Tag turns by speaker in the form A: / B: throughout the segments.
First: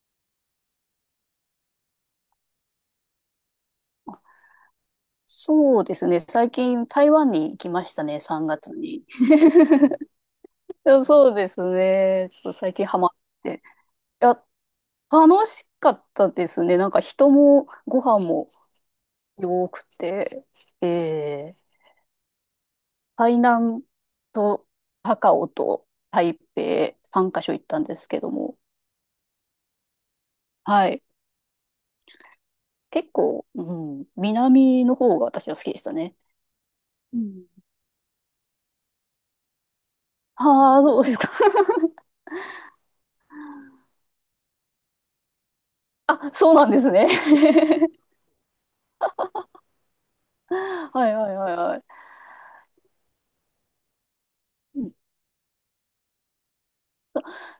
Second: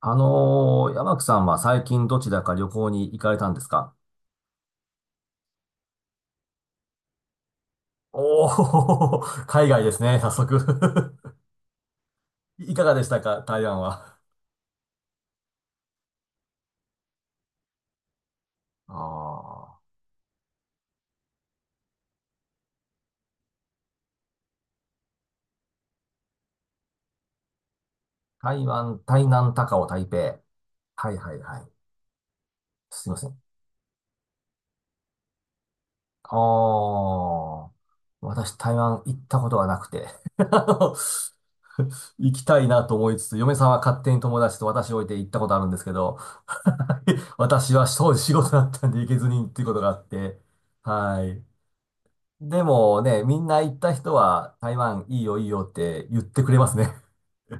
A: 山木さんは最近どちらか旅行に行かれたんですか？
B: そうですね。最近台湾に行きましたね、
A: お
B: 3月に。
A: おー、海 外ですね、早速。
B: そう ですね。ちょっと最
A: いか
B: 近
A: が
B: ハ
A: でし
B: マっ
A: たか、
B: て。
A: 台湾は？
B: いや、楽しかったですね。なんか人もご飯も良
A: ああ、
B: くて、えー、台南と高雄と台北3カ所行ったんですけど
A: 台
B: も、
A: 湾、台南、高雄、台北。
B: はい。
A: はいはいはい。すい
B: 結
A: ません。
B: 構、うん、南の方が私は好きでしたね。
A: あ
B: うん。
A: あ、私台湾行ったことがなくて、 あ
B: ああ、
A: の
B: そうですか。
A: 行きたいなと思いつつ、嫁さんは勝手に友達と私を置いて行ったことあるんですけど、
B: あ、そうなんですね。
A: 私は そう仕事だったんで行けずにっていうことがあって、
B: はいは
A: は
B: い
A: い。
B: はいはい。
A: でもね、みんな行った人は台
B: うん、
A: 湾いいよいいよって言ってくれますね。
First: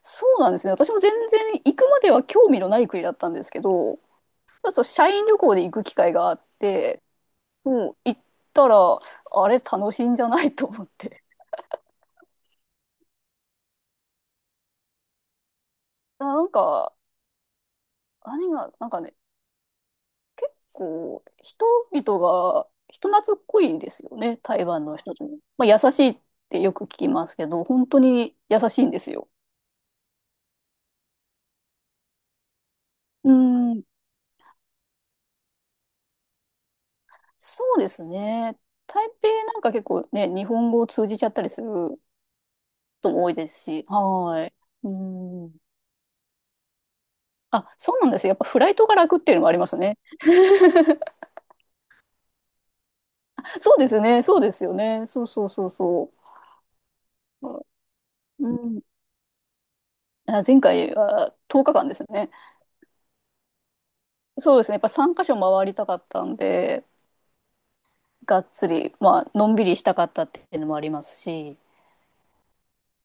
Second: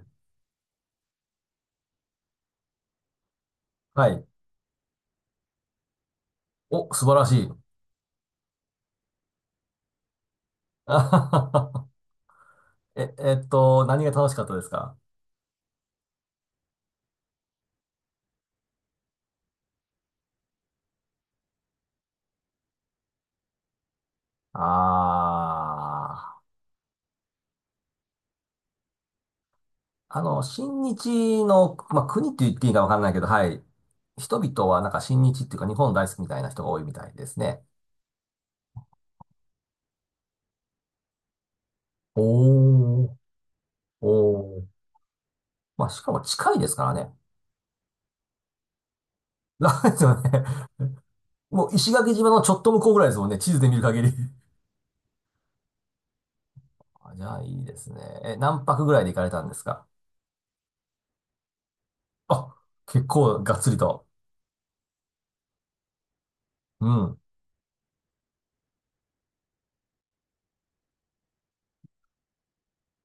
B: そうなんですね。私も全然行くまでは興味のない国だったんですけ ど、ち
A: はい。
B: ょっと社員旅行で行く機会があっ
A: お、
B: て、
A: 素晴らしい。
B: もう行ったら、あれ楽しいんじゃないと思っ
A: あは
B: て。
A: ははえ、何が楽しかったですか？
B: なんか、何が、なんかね、こう、人々が人懐っこいですよね、台湾の人とも。まあ、優しいっ
A: あ
B: てよく聞きますけど、本当に優しいんですよ。
A: あー、親日の、まあ、国って言っていいかわかんないけど、
B: う
A: はい。
B: ん、
A: 人々はなんか親日っていうか日本大好きみたいな人が多いみたいですね。
B: そうですね。台北なんか結構ね、日本語を通じちゃったりする
A: お
B: と
A: ー、
B: も多いですし、は
A: おー。
B: い。うん。
A: まあ、しかも近いですからね。
B: あ、そうなんですよ。やっぱフライトが楽っていうのもあ ります
A: なんで
B: ね。
A: すよね。もう石垣島のちょっと向こうぐらいですもんね。地図 で見
B: そう
A: る
B: です
A: 限り。
B: ね。そうですよね。そうそうそうそ
A: あ、じゃあい
B: う。
A: いですね。え、
B: う
A: 何
B: ん。
A: 泊ぐらいで行かれたんですか？
B: あ、前回は10日間ですね。
A: あ、結構がっつりと。
B: そうですね。やっぱ3カ所回りたかったんで、
A: うん。
B: がっつり、まあ、のんびりしたかったっていうのもありますし、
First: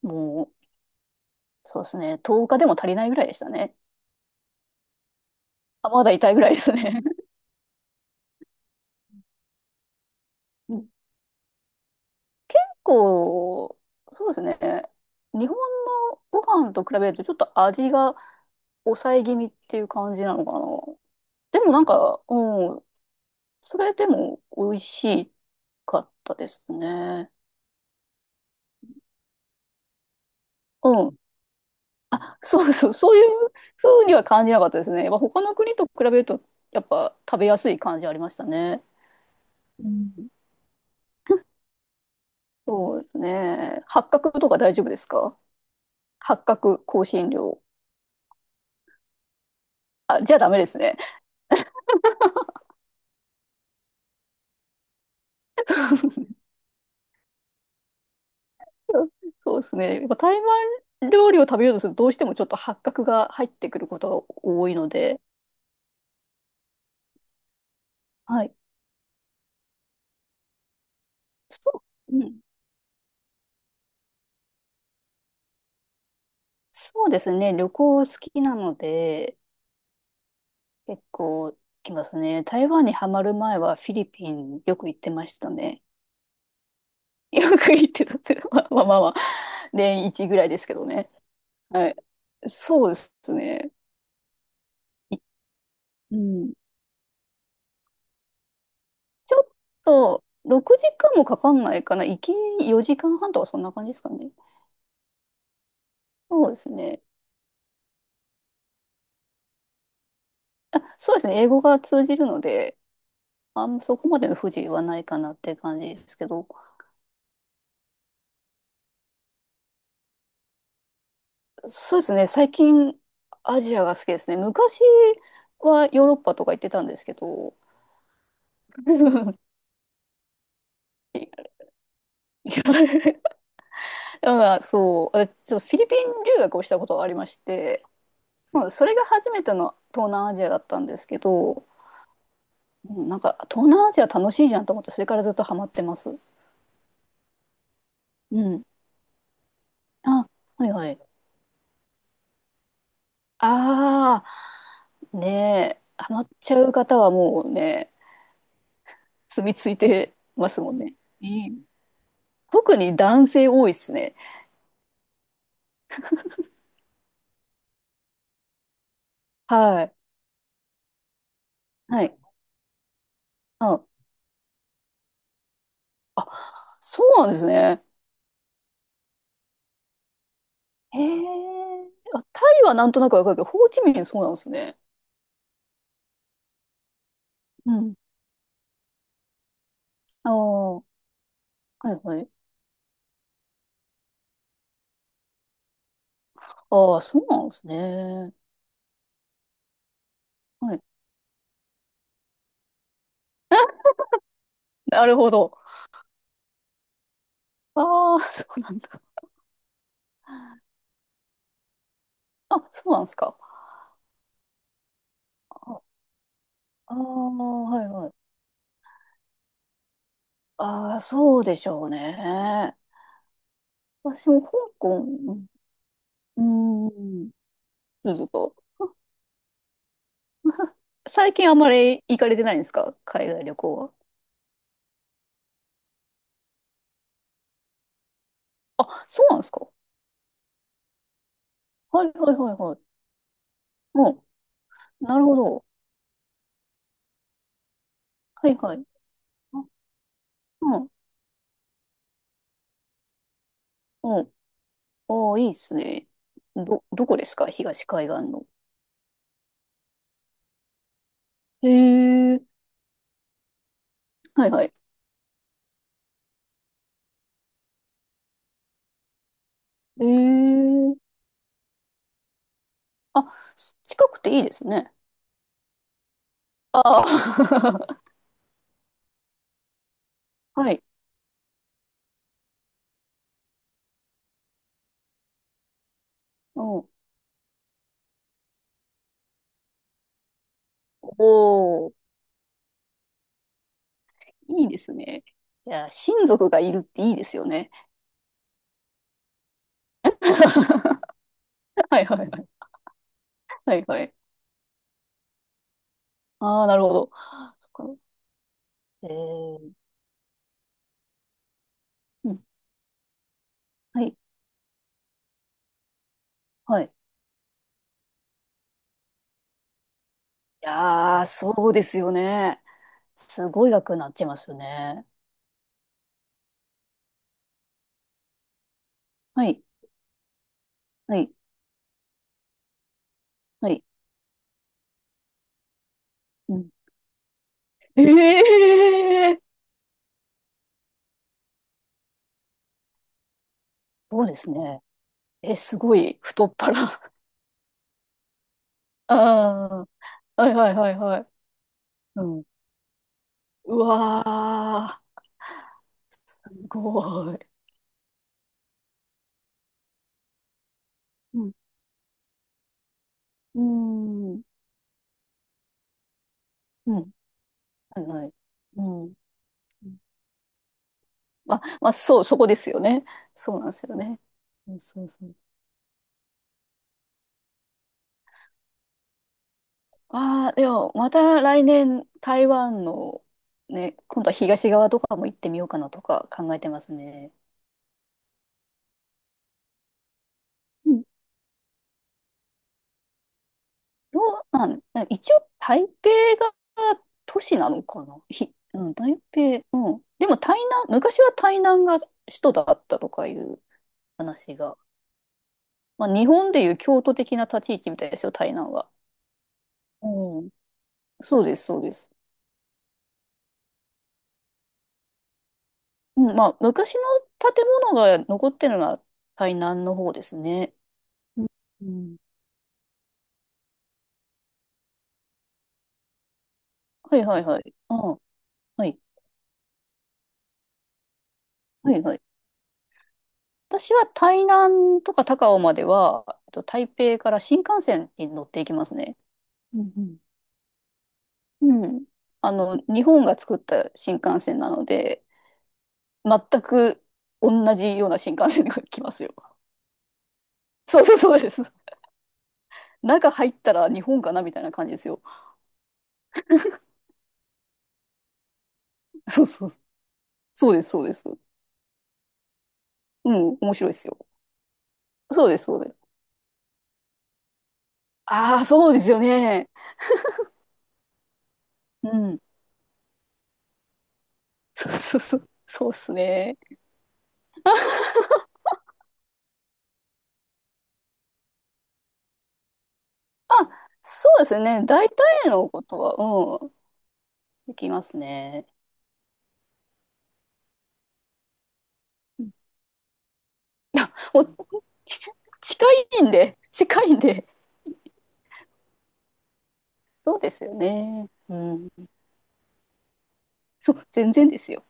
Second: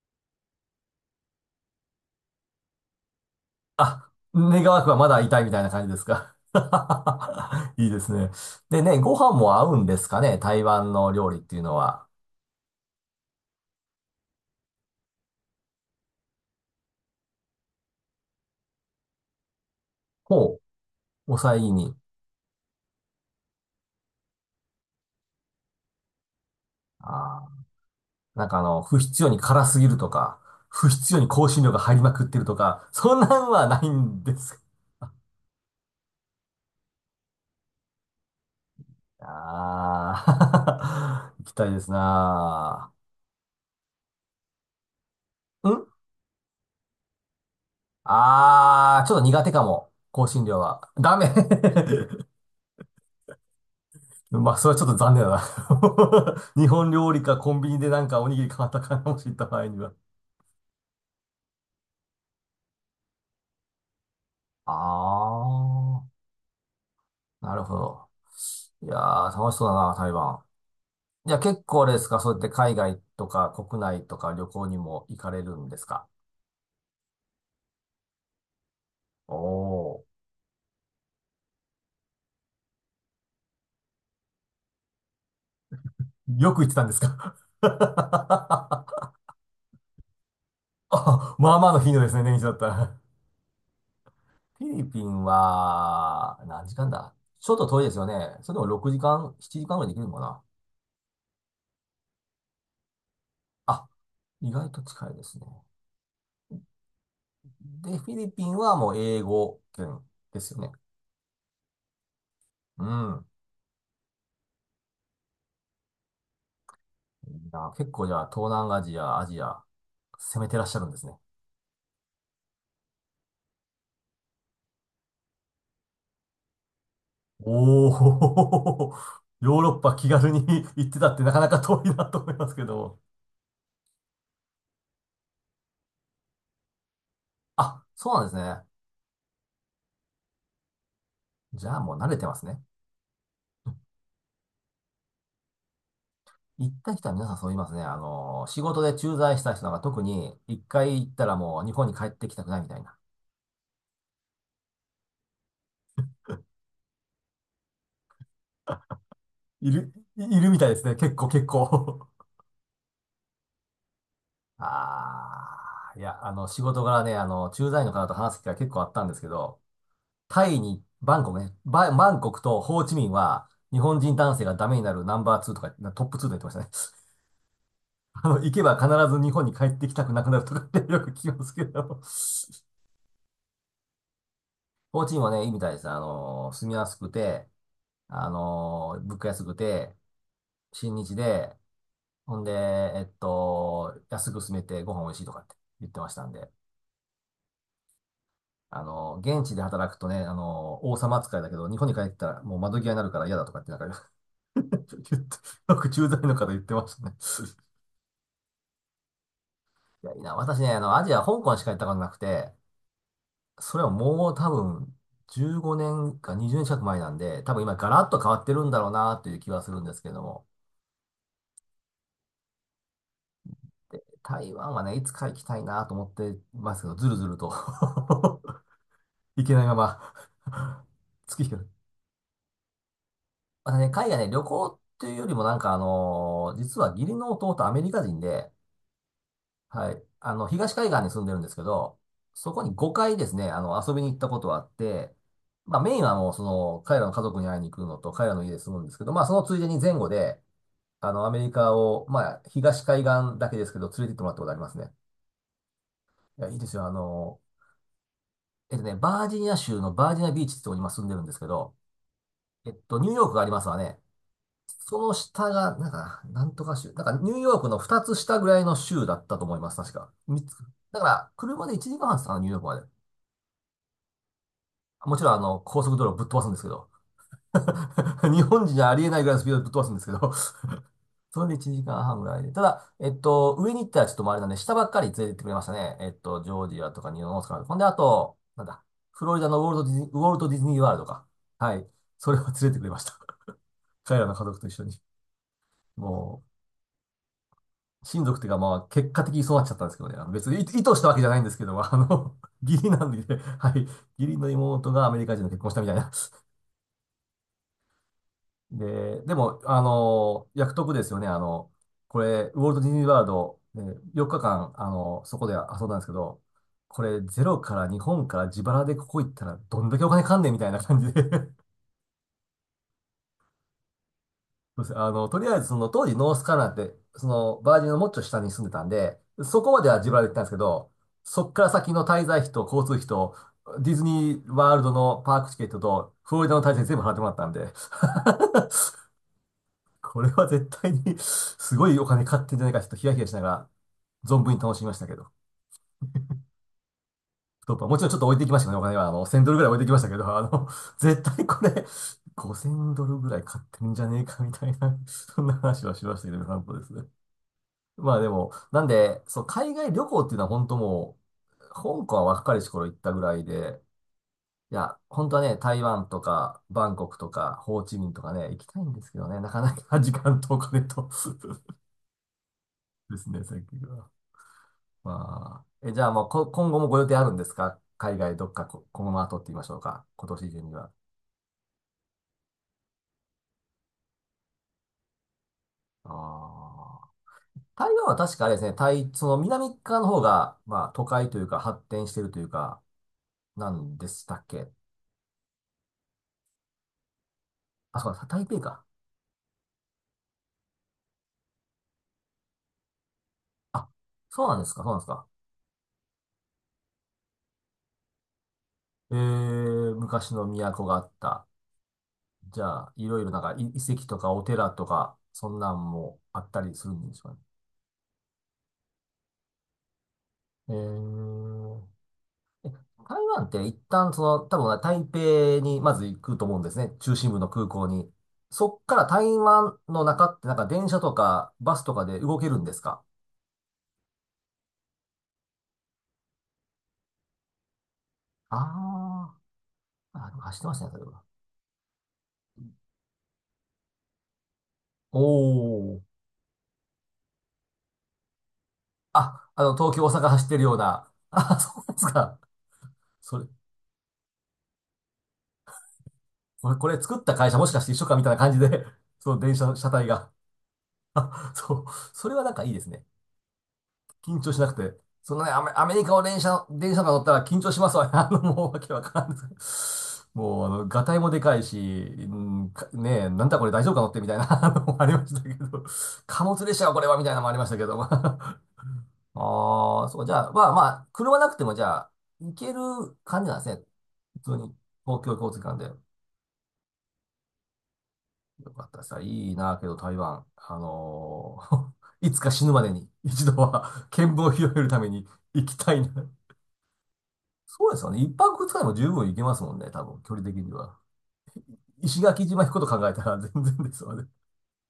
B: もう、そうですね。10日でも足りないぐらいでしたね。
A: あ、願わくはまだ痛いみたいな感じ
B: あ、
A: で
B: ま
A: す
B: だ痛
A: か？
B: いぐらいですね。
A: いいですね。でね、ご飯も合うんですかね、台
B: うん、
A: 湾の料理っていうのは。
B: 結構、そうですね。日本のご飯と比べるとちょっと味が抑え気味っていう感じなのか
A: ほ
B: な。
A: う、抑え
B: で
A: 気
B: もなん
A: 味。
B: か、うん、それでも美味しかったですね。
A: あー、なんか不必要に辛すぎるとか、不
B: う
A: 必
B: ん。
A: 要に香辛料が入りまくって
B: あ、
A: ると
B: そう
A: か、
B: そう、そ
A: そ
B: う
A: ん
B: いう
A: なんはない
B: 風に
A: ん
B: は
A: で
B: 感じ
A: す
B: な
A: か？
B: かったですね。やっぱ他の国と比べると、やっぱ食べやすい感じありましたね。うん、
A: あ、 あー、行きたいですな
B: そうですね。八角とか大丈夫ですか？
A: あ。ん
B: 八角香辛料。
A: あー、ちょっと苦手かも。
B: あ、
A: 香
B: じゃあ
A: 辛
B: ダメ
A: 料
B: です
A: は。
B: ね。
A: ダメ。 まあ、それはちょっと残念だ な。 日本料理かコンビニでなんかおにぎり買ったか
B: そう、
A: もしれた
B: そ
A: 場
B: う
A: 合
B: です
A: には。
B: ね。やっぱ台湾料理を食べようとするとどうしてもちょっと八角が入ってくることが多いので、
A: あー、なるほど。
B: はい。
A: いやー、楽しそうだな、台湾。じゃあ結構
B: そ
A: あれです
B: う、
A: か、
B: う
A: そうや
B: ん、
A: って海外とか国内とか旅行にも行かれるんですか？
B: そうですね。旅行好きなので、
A: お
B: 結構行きますね。台湾にはまる前はフィリピンよく行ってましたね。
A: ー、よく行ってたんです か？
B: よく行ってたって、まあまあまあま あ、年一ぐらいですけどね。
A: あ、まあまあの
B: は
A: 頻
B: い。
A: 度ですね、年一だった
B: そうで
A: ら。
B: すね。
A: フィリピ
B: い、
A: ン
B: う
A: は、
B: ん。
A: 何時間だ、ちょっと遠いですよね。それでも6時間、
B: ち
A: 7
B: ょっ
A: 時間ぐらいできるのか
B: と、
A: な？
B: 6時間もかかんないかな。行き4時間半とかそんな感
A: あ、
B: じですかね。
A: 意外と近いですね。
B: そうですね。
A: で、フィリピンはもう英語圏ですよね。
B: そうですね。英語が通じるので、
A: うん。
B: あんまそこまでの不自由はないかなっていう感じですけど。
A: いいな、結構じゃあ、東南アジア、アジア、攻めてらっしゃるんですね。
B: そうですね。最近、アジアが好きですね。昔はヨーロッパとか行ってたんですけど、
A: おー、
B: だ
A: ヨーロッパ気軽に 行ってたってなかなか遠いなと思いますけど。
B: から そう、私ちょっとフィリピン留学をしたことがありまして、
A: あ、そうなんですね。
B: そう、それが初めての東南アジアだったんですけ
A: じ
B: ど、
A: ゃあもう慣れてますね。
B: うん、なんか東南アジア楽しいじゃんと思って、それからずっとハマってます。
A: 行った人は皆さんそう言いますね。
B: う
A: 仕
B: ん。
A: 事で駐在した人なんか特
B: あ、
A: に一
B: はいは
A: 回行
B: い。
A: ったらもう日本に帰ってきたくないみたいな。
B: ああ、ねえ、ハマっちゃう方はもうね、住み
A: い
B: 着い
A: る、
B: て
A: いる
B: ま
A: み
B: す
A: たい
B: も
A: で
B: ん
A: す
B: ね。
A: ね。結
B: う
A: 構結
B: ん、
A: 構。
B: 特に男性多いっすね。
A: ああ、いや、仕事柄ね、駐在の方と話す機会結構あったんですけど、
B: はい。
A: タイに、バンコクね、
B: は
A: バ
B: い。
A: ンコクとホーチミンは
B: う
A: 日
B: ん、
A: 本人男性がダメになるナンバー2とか、なトップ2と言ってましたね。
B: あ、そ うなんですね。
A: 行けば必ず日本に帰ってきたくなくなるとかって
B: へ
A: よく聞きますけ
B: え。
A: ど、
B: あ、タイはなんとなくわかるけど、ホーチミンそうなんですね。
A: ホーチミンはね、いいみたいです。住みやすくて、
B: うん。
A: あの物価安くて、
B: ああ、は
A: 新日で、
B: いはい。
A: ほんで、安く住めてご飯美味しいとかって言ってましたんで、
B: ああ、そうなんですね。
A: 現地で働くとね、
B: はい。
A: 王様扱いだけど、日本に帰ったらもう窓際になるから嫌だとかってなんか、 言
B: なる
A: っ
B: ほ
A: て、
B: ど。
A: よく駐在の方言ってましたね。
B: ああ、そうなんだ。
A: いや、いいな、私ね、アジア、香港しか行ったことなくて、
B: あ、そうなんですか。
A: それはもう多分、15
B: あ
A: 年か20年近く
B: あー、
A: 前なんで、多分今
B: はい
A: ガラ
B: は
A: ッと変
B: い。
A: わってるんだろうなという気はするんですけども。
B: ああ、そうでしょうね。
A: で、
B: 私も香
A: 台湾はね、い
B: 港、
A: つか行きたいなと思って
B: う
A: ますけ
B: ん、う
A: ど、
B: ー
A: ずるず
B: ん、
A: ると
B: どうぞどうぞ。
A: 行けないまま、
B: 最
A: 月日
B: 近あん
A: が。
B: まり行かれてないんですか海外旅
A: また
B: 行
A: ね、
B: は？
A: 海外ね、旅行っていうよりもなんか実は義理の弟アメリカ人で、
B: あ、そうなんですか。
A: はい、東海岸に住んでるんですけど、
B: はいはい
A: そ
B: はい
A: こに
B: は
A: 5回ですね、遊びに行ったこ
B: い。
A: とはあって、
B: なるほど。
A: まあメインはもうその、彼らの家族に会いに行くのと、彼らの
B: は
A: 家
B: い
A: で
B: は
A: 住む
B: い。
A: んですけど、まあそのつい
B: あ、
A: でに前後で、
B: うん。
A: アメリカを、まあ東海岸だけですけど、連れて行っ
B: う
A: ても
B: ん。
A: らったことありますね。
B: ああ、いいっすね。
A: いや、いいです
B: ど、
A: よ。
B: どこですか東海岸の？
A: ね、バージニア州のバージニアビーチってとこに今住んでるんですけ
B: へ
A: ど、
B: え。
A: ニューヨークがありますわね。
B: はいはい。
A: その下が、なんか、なんとか州。なんか、ニューヨークの2つ下ぐらいの州だったと思います、確
B: へ
A: か。3つ。
B: え。
A: だから、車で1時間半ですかね、ニューヨークまで。
B: あ、近くていいですね。
A: もちろん、高速道路ぶっ飛ばすんですけ
B: あ
A: ど。
B: あ。
A: 日本人じゃありえないぐらいのスピードでぶっ飛ばすんですけど。
B: はい。
A: それで1時間半ぐらいで。ただ、上に行ったらちょっとあれなんで、下ばっかり連れてってくれましたね。ジ
B: う
A: ョージ
B: ん。
A: アとかニューオースカーとか、ほんで、あと、なんだ、フロリダのウォルトディズニー、ウォルトディズニーワールドか。
B: お
A: はい。
B: お、
A: それを連れてくれました。彼らの家族
B: い
A: と
B: い
A: 一
B: で
A: 緒
B: す
A: に。
B: ね。いや、親
A: も
B: 族がいるっていいですよね。
A: う、親族っていうか、まあ、結果的にそうなっちゃったんですけどね。別に意図したわけじゃないんですけど、
B: はいはいはい。
A: 義理なんでね、は
B: は
A: い。
B: い
A: 義
B: はい。
A: 理の妹がアメリカ人と結婚したみたいな。
B: ああ、なるほど。そっか。え
A: で、でも、
B: ー、
A: 約束ですよね。こ
B: うん。
A: れ、ウォルト・ディズニー・ワールド、
B: はい。
A: 4日間、そこで遊んだんですけど、
B: はい。い
A: これ、ゼロから日本から自腹でここ行ったら、どんだけお金かんねんみたいな感じで、
B: や ー、
A: そ
B: そうですよね。すごい額になっちゃいますよ
A: うです。
B: ね。
A: とりあえず、その、当時、ノースカロライナって、その、バージンのもっちょ下に住んでたんで、
B: は
A: そ
B: い、
A: こまでは自腹で行ったんですけど、
B: はい、
A: そっから先の滞在費と交通費と、
B: はい。
A: ディズニーワールドのパークチケットと、フロリダ
B: う
A: の滞
B: ん。
A: 在費全部払ってもらったんで、
B: ええ、
A: これは絶対に すごいお金買ってんじゃないか、ちょっとヒヤヒヤしながら、
B: そうで
A: 存
B: す
A: 分に楽し
B: ね。
A: みましたけど。
B: え、すごい、太っ腹。
A: 太っ腹もちろんちょっと置いていきましたけどね、お金は。
B: あ
A: 1000ドルぐらい置いていきましたけど、
B: あ、はいはいは いは
A: 絶
B: い。
A: 対これ、
B: うん。
A: 5000ドルぐらい買っ
B: う
A: てるんじゃねえか、みたいな、
B: わ
A: そんな話はしましたけど、
B: ー、
A: なん
B: す
A: とですね。
B: ごい。
A: まあでも、なんで、そう、海外旅行っていうのは本当も
B: うん。
A: う、香港は若い頃行ったぐらい
B: う
A: で、
B: ーん。
A: いや、本当はね、台湾とか、バ
B: う
A: ンコ
B: ん。
A: クとか、ホーチ
B: はい
A: ミンと
B: は
A: か
B: い。
A: ね、行きた
B: う
A: いんです
B: ん。
A: けどね、なかなか時間とお金と。
B: ま、まあ、そう、そこですよね。
A: ですね、さ
B: そ
A: っ
B: うなんで
A: き
B: すよ
A: が。
B: ね。うん、そうそう。
A: まあ、え、じゃあもうこ、今後もご予定あるんですか、海外どっか、この後って言いましょうか。今年
B: ああ、
A: 中
B: で
A: には。
B: も、また来年、台湾の、ね、今度は東側とかも行ってみようかなとか考えてます
A: ああ。
B: ね。
A: 台湾は確かあれですね、台、その南側の方が、まあ都会というか発展してるというか、なんで
B: どう
A: したっけ？
B: なん、一応台北が都市なの
A: あ、
B: か
A: そう
B: な、
A: だ、台
B: ひ、
A: 北
B: う
A: か。
B: ん、台北、うん。でも台南、昔は台南が首都だったとかいう
A: あ、そうな
B: 話
A: んです
B: が。
A: か、そうなんですか。
B: まあ日本でいう京都的な立ち位置みたいですよ、台南は。
A: えー、昔
B: う
A: の
B: ん。
A: 都があっ
B: そう
A: た。
B: です、そうです。
A: じゃあ、いろいろなんかい遺跡とかお寺とか、そんなんも
B: うん、
A: あ
B: ま
A: っ
B: あ
A: たりする
B: 昔の
A: んでしょうかね。
B: 建物が残ってるのは台南の方です
A: え
B: ね。うん、
A: ー
B: うん、
A: 台湾って一旦その、多分台北にまず行くと思うんですね。中
B: はい
A: 心部
B: はい
A: の
B: は
A: 空
B: い。
A: 港
B: あ
A: に。
B: あ、
A: そっ
B: は
A: か
B: い。
A: ら台湾の中ってなんか電車とかバス
B: は
A: と
B: い
A: か
B: は
A: で
B: い。
A: 動けるんですか？
B: 私は台南とか高雄までは、えっと台北から新幹線に乗っていきますね。
A: あ
B: うん、うん。
A: ーあ、でも走ってましたね、それは。
B: うん、あの、日本が作った新幹線なの
A: お
B: で、
A: ー。
B: 全く同じような新幹線が来ますよ。
A: あ、東京、大阪走ってるよう
B: そう
A: な。
B: そうそうで
A: あ、
B: す。
A: そうですか。
B: 中
A: それ、
B: 入ったら日本かなみたいな感じですよ。
A: これ作った会社もしかして一緒かみたいな感じで、その
B: そう
A: 電車
B: そう。
A: の車体が。
B: そうです、そうです。
A: そう。それはなんかいいですね。
B: うん、面白いですよ。
A: 緊張しなくて。その
B: そう
A: ね、
B: で
A: ア
B: す、
A: メ、
B: そう
A: ア
B: で
A: メリ
B: す。
A: カを電車、電車とか乗ったら緊張しますわね。
B: ああ、
A: もうわ
B: そ
A: け
B: うで
A: わ
B: す
A: か
B: よ
A: らん。
B: ね。
A: もう、ガタイもでかいし、
B: う
A: う
B: ん。
A: んかねえ、なんだこれ大丈夫か乗ってみたいな、 あの
B: そう
A: もあり
B: そう
A: まし
B: そ
A: た
B: う。
A: けど、
B: そうっす
A: 貨
B: ね。
A: 物列車はこれはみたいなのもありましたけど。ああ、そう、じゃあ、まあまあ、車なくてもじゃあ、行ける感じ
B: あ、
A: なんですね。
B: そう
A: 普
B: で
A: 通
B: す
A: に、
B: ね。大体
A: 公共交通機
B: の
A: 関
B: こ
A: で。よ
B: とは、うん、できますね。
A: かったさ、いいな、けど台湾、いつ
B: う
A: か
B: ん、
A: 死ぬまでに一度は見聞
B: も う
A: を広げるために 行き
B: 近
A: たい
B: い
A: な。
B: んで、近いんで。
A: そうですよね。一泊二日でも十分行けますもんね、多分、距
B: そう
A: 離
B: で
A: 的
B: す
A: に
B: よ
A: は。
B: ね。うん。
A: 石垣島行くこと考えたら全然で
B: そ
A: す
B: う、
A: よね。
B: 全然ですよ。